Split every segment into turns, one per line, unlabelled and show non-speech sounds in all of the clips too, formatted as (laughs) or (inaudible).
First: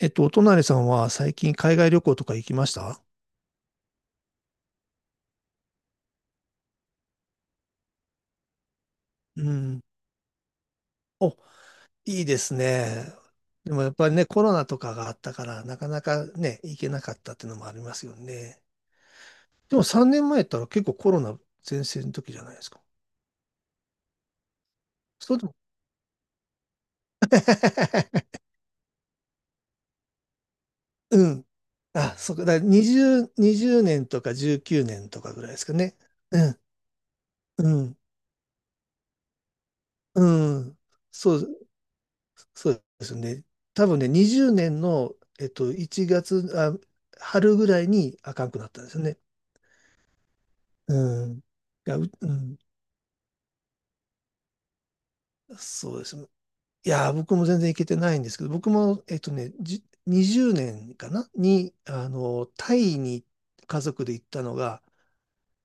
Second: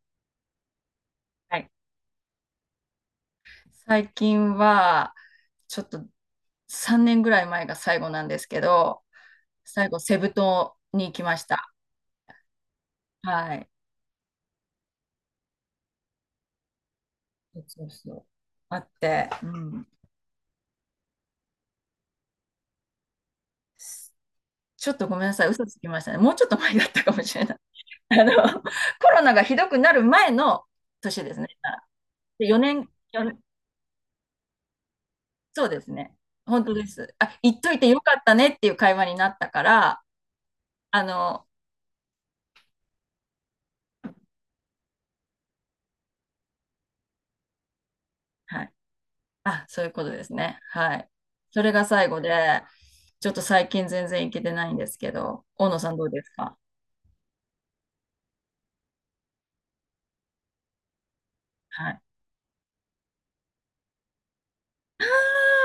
お隣さんは最近
はい。
海外旅行とか行きました？
最近は、ちょっと3年ぐらい前が最後なんですけど、
うん。
最後、セブ島に行き
お、
ました。
いいですね。
はい。
でもやっぱりね、コロナとかがあったから、なかなかね、行けなかったっていうのもあり
そう
ます
そ
よ
う
ね。
あって、う
でも
ん。
3年前やったら結構コロナ前線の時じゃないですか。
ちょっとごめんな
そう
さ
で
い、
も、
嘘つきましたね。もうちょっと前だったかもしれない。(laughs) あ
(laughs)
の、コロナがひどくなる前の年
う
です
ん。
ね。
あ、そうだ
で
か
4
ら
年、4
20、年とか19年とかぐらいで
そ
す
う
か
です
ね。
ね。
うん、
本当です。あ、行っとい
う
て
ん、
よかったねっていう会話になったから、
うん。
あ
そ
の、
う、そうですね。多分ね、20年の、1月、あ、春ぐらいにあかんく
は
なっ
い。
たんですよね。
あ、そういうことですね。はい。
うん。い
それが
や、
最後
うん。
で、ちょっと最近全然行けてないんですけど、大野さ
そ
ん
う
ど
で
う
す
で
ね。
すか？
いやー、僕も全然行けてないんですけど、僕も、20年かなに、
はい。
タイに家族で行ったのが、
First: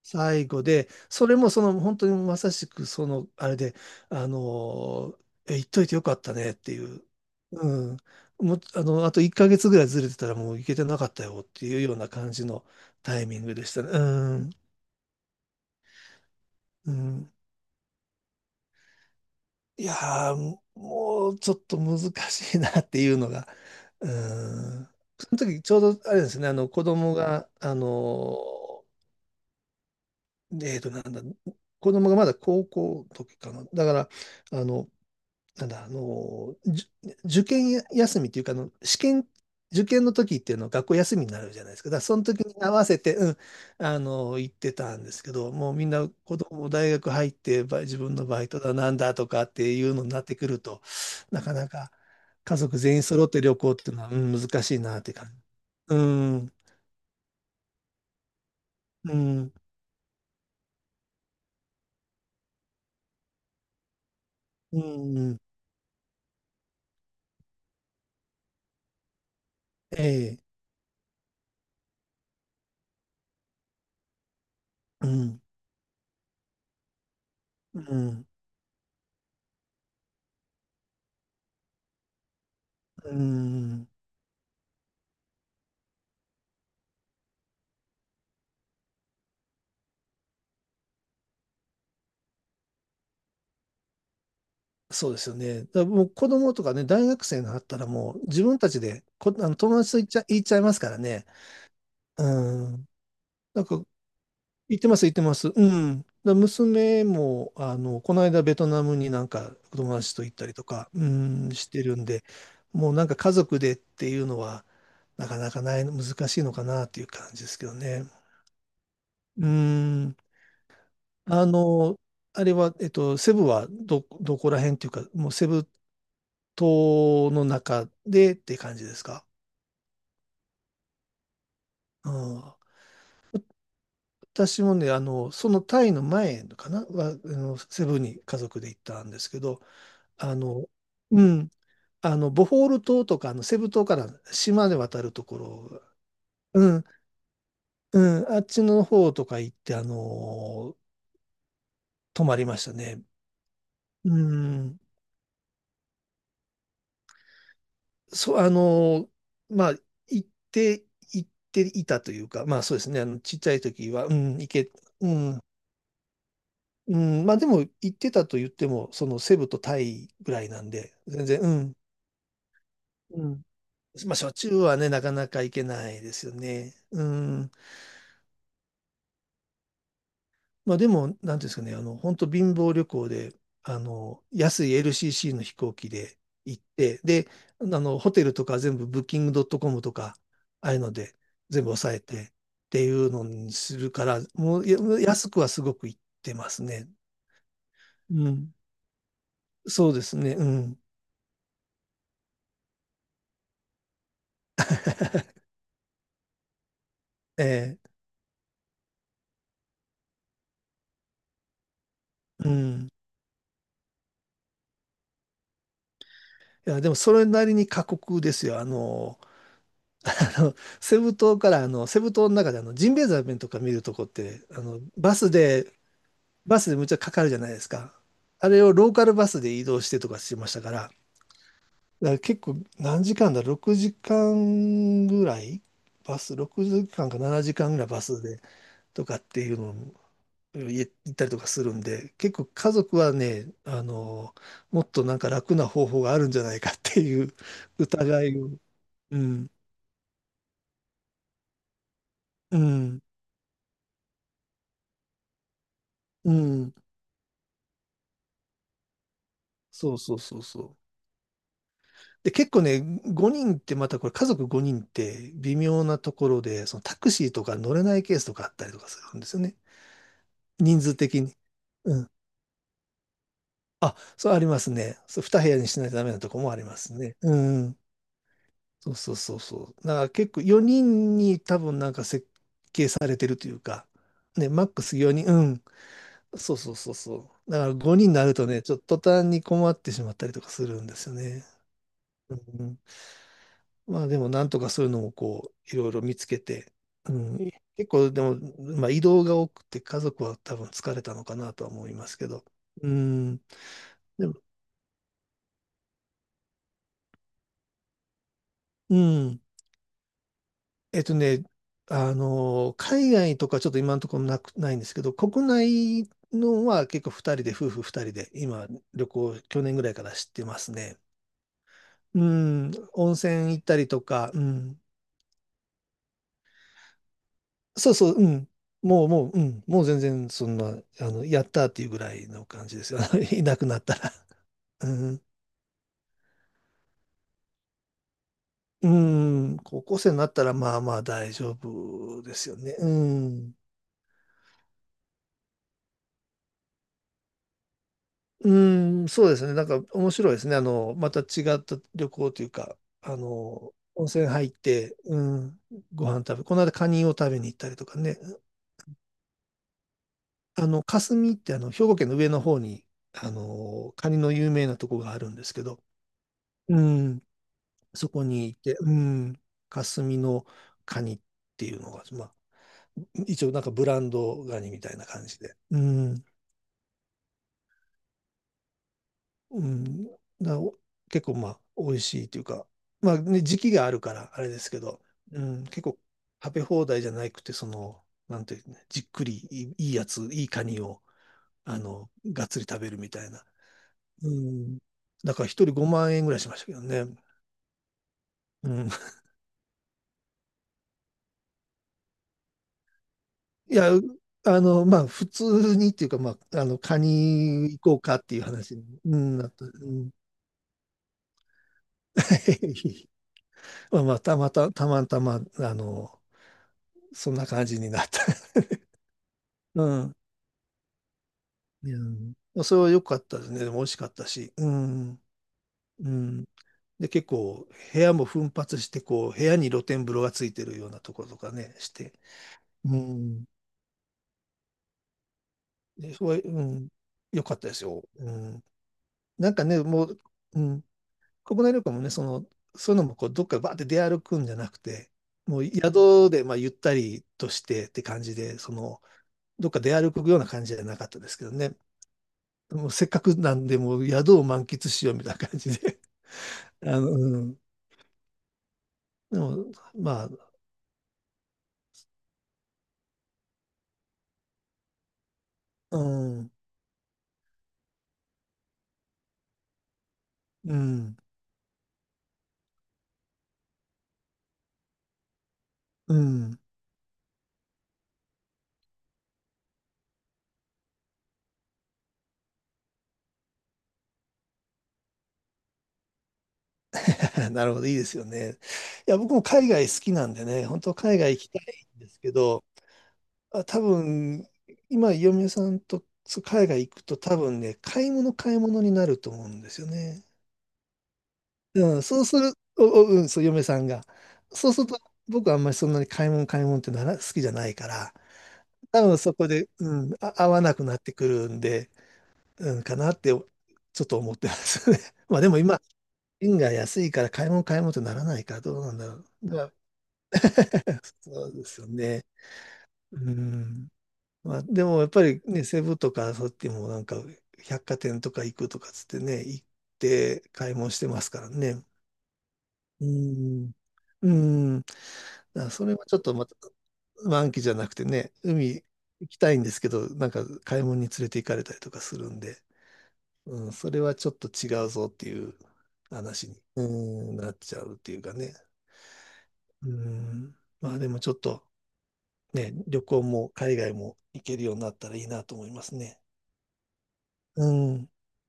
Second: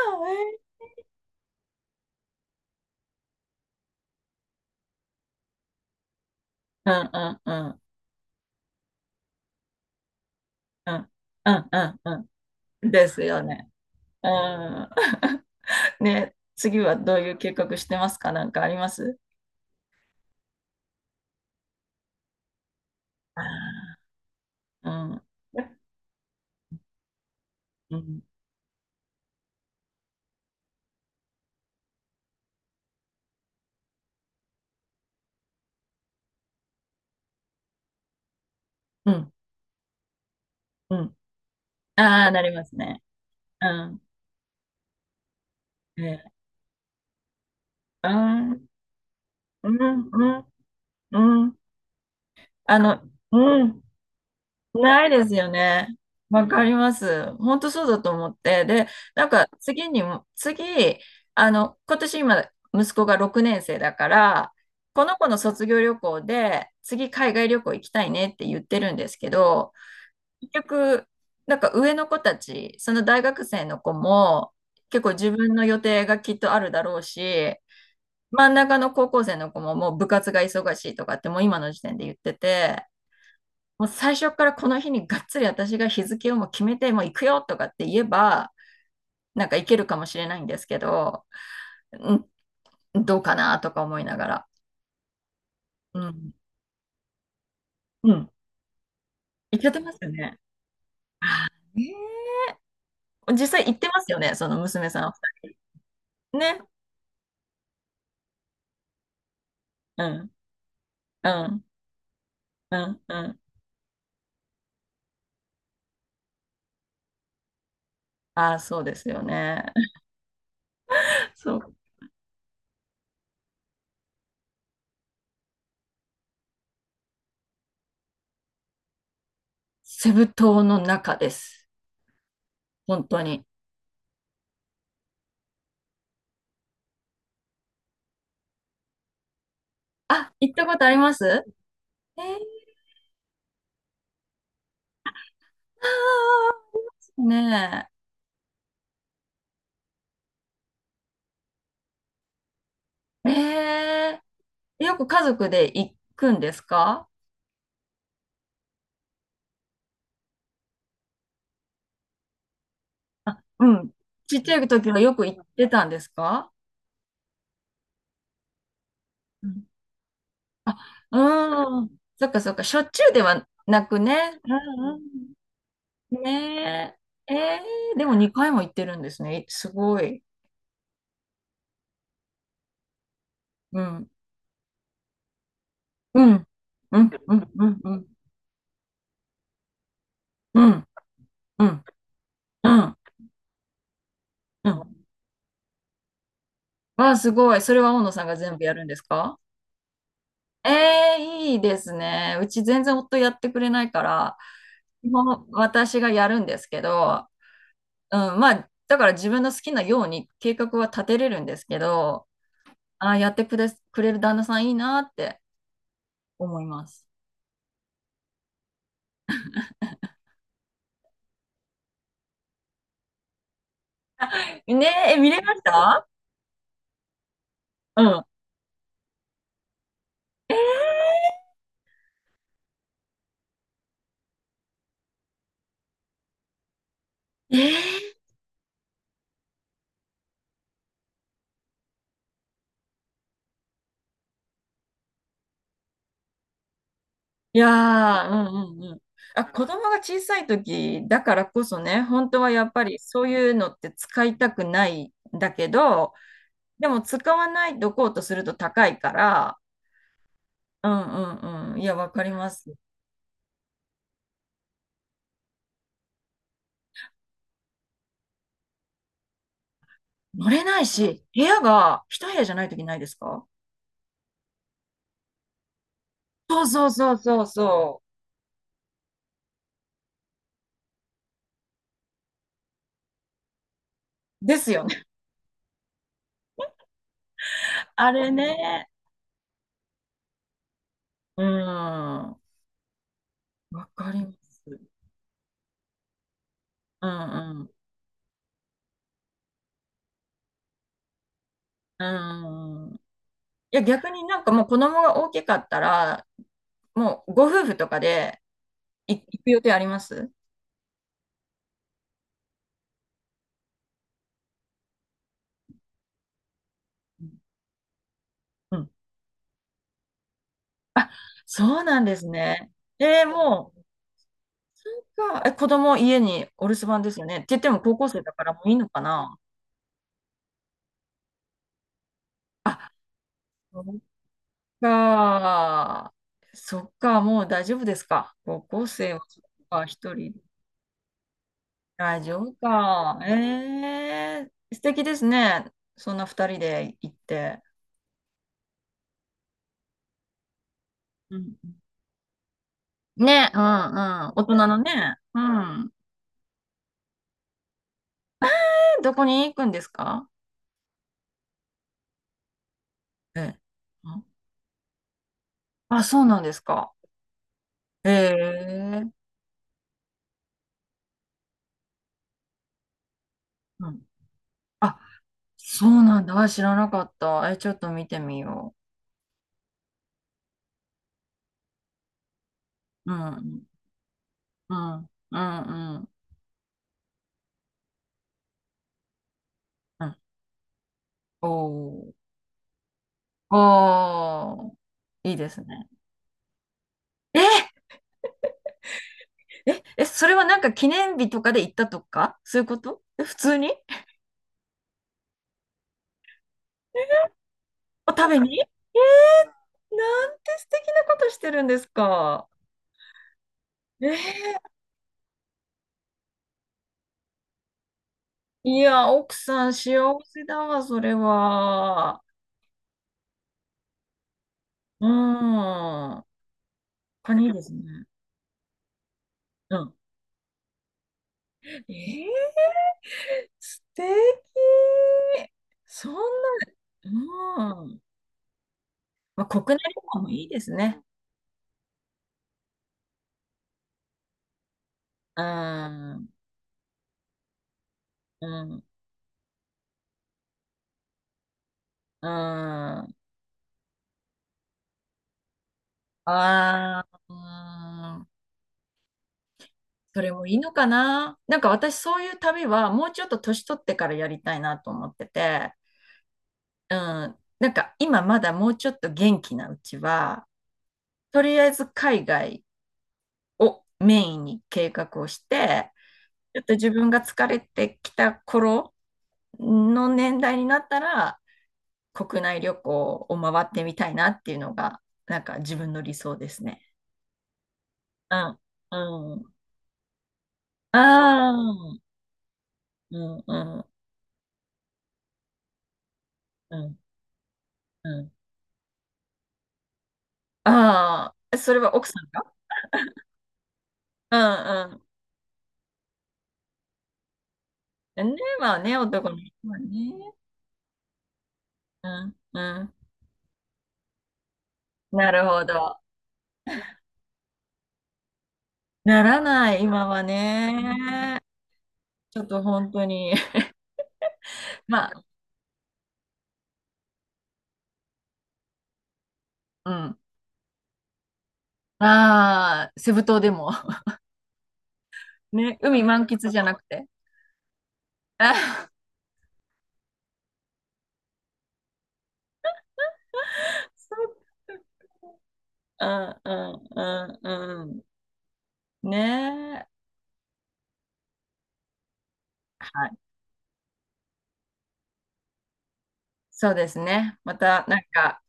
最後で、それもその本当にまさしくそのあれで、あの言っといてよかったねっていう、
ああ、うんうんうん
うん、もう、あと1ヶ月ぐらいずれてたらもう行けて
う
なか
ん
ったよっ
う
て
ん
い
う
うような
ん
感じの
うん。です
タイミ
よ
ングで
ね。
したね。う
う
ん、
ん。(laughs) ね、次
う
はどうい
ん。
う計画してますか？なんかあります？
いやー、もうちょっと難しいなっていうのが、
あ
うん。
あー
その時ちょうどあれですね、あの子供が、
うん。
えーと、なんだ、子供がまだ高校の時かな。だから、あの、なんだ、あの、じゅ受験休みっていうか、
うん。
受験の時っていうのは学
う
校休
ん。
みになるじゃないですか。だからその
ああー、
時
なり
に
ま
合
す
わせ
ね。
て、うん、
うん。
行ってたんですけど、もうみんな
ね、
子供も大学入って、自
う
分のバイト
ん。
だなんだとかっ
う
て
ん。
いうのになっ
う
て
ん。
くると、な
う
か
ん。
なか家
あ
族全
の、
員揃って旅
う
行っ
ん。
ていうのは、うん、難しいなっ
ない
て
で
感
す
じ。
よね。
う
わ
ん、
かります。本当そうだと思って。で、
う
なんか
ん、
次にも、次、今年今、息子が6年生だから、
う
この子の
ん、
卒業旅行で、次海外旅行行きたいねって言ってるんですけど、
ええ、
結局、なんか上の子たち、その大学生の子も、結
う
構自
ん、
分の予定がきっとあるだろうし、
うん、
真ん中の高校生の子ももう部活が忙しいとかってもう今の時点で言ってて、
う
も
ん。
う最初からこの日にがっつり私が日付をもう決めて、もう行くよとかって言えば、なんか行けるかもしれないんですけど、ん、どうかなとか思いながら。
そうですよね。だから
う
もう子
ん。
供とかね、大学生になったら
う
もう
ん。
自分たちであの
行け
友
てま
達
す
と
よね。
言っちゃいますからね。
あーね
うん。
ー実
な
際
ん
行っ
か、
てますよね、その
言って
娘
ま
さ
す、
ん
言
お
ってます。
二
うん。だから
人。ね。
娘も、この間ベトナムになんか友
う
達と
ん。
行ったりとか、う
う
ん、
ん。
してるんで、
う
もう
ん。
なん
う
か家
ん。
族でっていうのは、なかなかない、難しいのかなっていう感じですけどね。
ああ、そうですよ
う
ね。
ん。
(laughs)
あ
そう。
の、あれは、セブはどこら辺っていうか、もうセブ島の中でって感じですか？
セブ島の中です。
うん。
本当に。
私もね、そのタイの前かなは、セブンに家族で行ったんですけど、
あ、
あ
行った
の、
ことありま
う
す？
ん。
えー、
ボホール島とか、セブ島から島で渡るところ、
あ
うん、
ーね
うん、あっちの方とか行って、泊まりましたね。
え。
う
え
ん。
え、よく家族で行くんですか？
そう、まあ、行って、行っていたというか、まあそうですね、ちっ
あ、
ちゃい
うん。
時は、うん、
ちっ
行
ちゃい
け、
時は
う
よく行
ん、
ってたんですか？
うん、まあでも言ってたと言っても、そのセ
う
ブと
ん。
タイぐらいなん
あ、
で、全然、うん、
うん。そっかそっか。しょっちゅうで
うん。
はなく
まあしょっ
ね。
ちゅうはね、
う
なか
ん
なか行けないで
うん。
すよね。
ね
う
え。え
ん。
え、でも2回も行ってるんですね。すごい。
まあでも、なんていうんですかね、本当貧乏旅行で、
うん。
安い LCC の飛行機で
うん。
行って、
うん、
で、
うん、うん、うん。
ホテルとか全部ブッキングドットコムとか、
う
ああいう
ん、
ので全
う
部
ん、
抑えてっ
う
てい
ん、
うのにするから、もう
う
や
ん。
安くはすごく行ってますね。
わあ、すごい。それは大野さん
う
が
ん。
全部やるんですか？
そうですね、う
え
ん。
え、いいですね。うち全然夫やってくれないから、基本私がやるんですけど、
え
うん、まあ、だから自分の好きなように計画は立てれるんですけど、
え、うん。
ああ、やってくれ、くれる旦那さんいいなって思い
いや、
ま
でも
す。
それなりに過酷ですよ。(laughs) あのセブ島から、セブ島の中であのジンベエザメとか見るとこって、
ねえ、え、見れました？
バスでむっちゃかかるじゃないですか。
うん。
あれをローカルバスで移動してとかしましたから、だから結構何時間だ、6時間ぐらいバス、6時間か7
え
時
ー
間ぐらいバスでとかっていうのを行ったりとかするんで、結構家族はね、もっとなんか楽な方法があるんじゃないかっていう
いや
疑
ー、う
いを。
んうんうん。
う
あ、
ん
子供が小さい時だからこそね、本当は
う
やっぱり
ん、
そういうのって使いたくないんだけど、
うん、
でも使わないとこうとすると高いから、
そうそうそうそう。
うんうんうん。いや、わかり
で、
ま
結構
す。
ね、5人ってまたこれ家族5人って微妙なところで、そのタクシーとか乗れないケースとかあったりとかするんですよね。
乗れな
人
い
数的
し、
に。
部屋
う
が
ん。
一部屋じゃない時ないですか？
あ、そうありますね。そう、2部屋にしないとダメなとこもあ
そ
り
う
ま
そう
す
そ
ね。
う
う
そう
んうん。
そ
そうそうそうそう。だから結構4人に多分なんか設計されてるというか、
う。
ね、
で
マッ
す
ク
よ
ス
ね。
4人、うん。そうそうそうそう。だから
(laughs)
5人
あ
にな
れ
るとね、ちょっ
ね。
と途端に困ってしまったりとかするんですよ
う
ね。
ん。
う
わ
ん。まあ
か
で
り
も
ま
なんと
す。
かそういうのをこういろいろ見つけて、
う
うん、
ん
結構でも、まあ、移動が多くて家族は多分疲れたのかなとは思い
う
ますけど、
ん。
う
うん。い
ん、
や、逆に
でも、
なんかもう子供が大きかったら、もうご夫婦とかで
う
行
ん、
く予定あります？
えっとね、海外とかちょっと今のところないんですけど、国内のは結構
う
2
ん
人で、夫婦2人で今
うん。
旅行去年ぐらいから知ってますね。
あ、そうなんで
う
すね。
ん、温泉行っ
も
た
う、
りとか、うん、
子供家にお留守番ですよね。って言っても
そう
高校
そう、
生
う
だか
ん。
らもういいのか
もう、
な
うん。もう全然、そんな、やったっていうぐらいの感じで
あ、
すよ。(laughs) いなくな
そ
った
っ
ら。うん。
か。そっか、もう大丈夫ですか？高校
う
生は、そっ
ん。高
か、
校生
一
になっ
人。
たら、まあまあ大丈
大
夫で
丈
す
夫
よね。う
か。
ん。
ええ、素敵ですね。そんな二人で行って。
うん、そうですね。なんか面白いですね。また違
うん。
った旅行というか、
ね、うん
温泉
うん。大
入っ
人の
て、
ね。
う
う
ん、
ん。
ご飯食べ、この間カニを食べに行ったりとかね。
え、どこに行くんですか？
霞って兵庫県の上の方に、
ええ、
カニ
あ、
の有名なとこがあるんですけど、
あ、そうなんです
う
か？
ん、そこにいて、う
ええ、
ん、霞のカニっていうのが、まあ、一応なんかブ
う
ラ
ん。
ンドガニみたい
あ、
な感じで、う
そうなん
ん、
だ。あ、知らなかった。え、ちょっと見てみよ
うん、だお結構まあ、美味しいというか、
う。う
まあね、時
ん。
期があるからあれです
う
けど、
ん。う
うん、結
ん。う
構
ん。
食べ放題じゃなくて、その、なんていうね、じっくりいい
う
や
ん。
つ、いいカニを、
おー。
がっつり食べるみたいな。う
おー。
ん、
い
だ
い
から
です
一人
ね。
5万円ぐらいしましたけどね。
え
うん。
え、え、それはなんか記念日とかで行ったとかそういうこと？え、普通に？
いや、まあ、普通にっていうか、まあ、カニ行こう
お
かっ
食
て
べ
いう
に。 (laughs)
話に、うん、なった。うん。
なんて素敵なことしてるんですか？
(laughs) まあ、
え
たまたま、そんな感じになった。
いや、奥さん
(laughs) う
幸
ん。
せだわ、それ
いや、う
は。
ん、それは良かったですね。でも美味しかったし。う
う
ん。う
ん。
ん。で、結
カニいいで
構、
すね。
部屋も奮発して、こう、部屋に
う
露
ん。
天風呂がついてるようなところとかね、
え
して。
ー、
うん。
素敵。そん
で、それは、うん。良かったで
な、
す
うん。
よ。うん。
まあ、
なんか
国
ね、
内旅
も
行
う、
もいいで
う
す
ん。
ね。
国内旅行もね、その、そういうのもこうどっかバーって出歩くんじゃなくて、
う
もう
ん。
宿でまあゆったりとしてって感じ
う
で、そ
ん。
の、どっか出歩くような感じじゃなかったですけどね。
うん。
もうせ
あ
っかくなんで、もう宿を満喫しようみたいな感じで。(laughs)
あ。う
うん。
ん。
でも、
そ
まあ、
れもいいのかな。なんか私そういう旅はもうちょっと年取ってからやりたいなと思ってて、
うん、
うん、なんか今まだもうちょっと元気なうちは、
うん、
とりあえず海外をメインに計画をして、
う
ち
ん。
ょっと自分が疲れてきた頃の年代になったら、国内旅行を回ってみたいなっていうのが、なんか自分の理想ですね。
(laughs) なるほど、いいですよ
う
ね。
ん、
いや、僕
う
も
ん、
海外好きなんでね、本当海外行き
ああ、
たいんですけど、
うん、う
あ、多
ん、
分、今、嫁さんとそう海
う
外行
ん、
くと多分ね、買
う
い
ん。
物買い物になると思うんですよね。
ああ、それは
うん、
奥さ
そう
ん
す
が？
る、お、お、うん、そう、嫁さんが。
う
そうすると、
ん
僕はあんまりそんなに買い物買い物ってなら、好きじゃないから、
うん。ね、まあね、
多分
男
そ
の
こ
人
で、
は
うん、
ね。
あ、合わなくなってくるんで、
うんう
うん、
ん。
かなって、ちょっと思ってますね。(laughs)
な
まあ
る
でも
ほ
今、
ど。
円が安いから買い物買い物ってならないからどうなんだろ
な
う。
ら
だから
ない、今はね。
そうですよね。
ちょっと本当
う
に。
ん。まあ、で
(laughs)
も
ま
やっぱ
あ、
りね、セブとかそうやっちもなんか百貨店とか行くとかつってね、行っ
うん。
て買い物してますからね。
ああ、
う
セブ島でも。
ん。
(laughs)
うん。だから
ね、
それ
海
はちょっ
満
とま
喫
た
じゃなくて。
満期じゃなくてね、
(laughs)
海
あー
行きたいんですけど、なんか買い物に連れて行かれたりとかするんで、うん、それ
そ
はちょ
う。
っと違うぞっていう
うん
話
う
に、う
ん
ん、
うん
なっちゃうっ
う
ていうかね。
ん。ね
う
え。
ん。まあでもちょっとね、旅
はい。
行も海外も行けるようになったらいいなと思いますね。
そうですね。ま
う
た、なん
ん。
か、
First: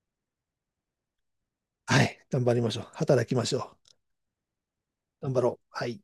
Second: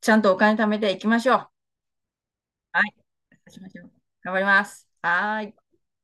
ちゃんとお金貯めていきましょう。
はい。頑張りまし
は
ょう。
い。
働き
そ
ま
う
し
しま
ょ
しょう。頑張ります。
う。頑
は
張
ー
ろ
い。
う。はい。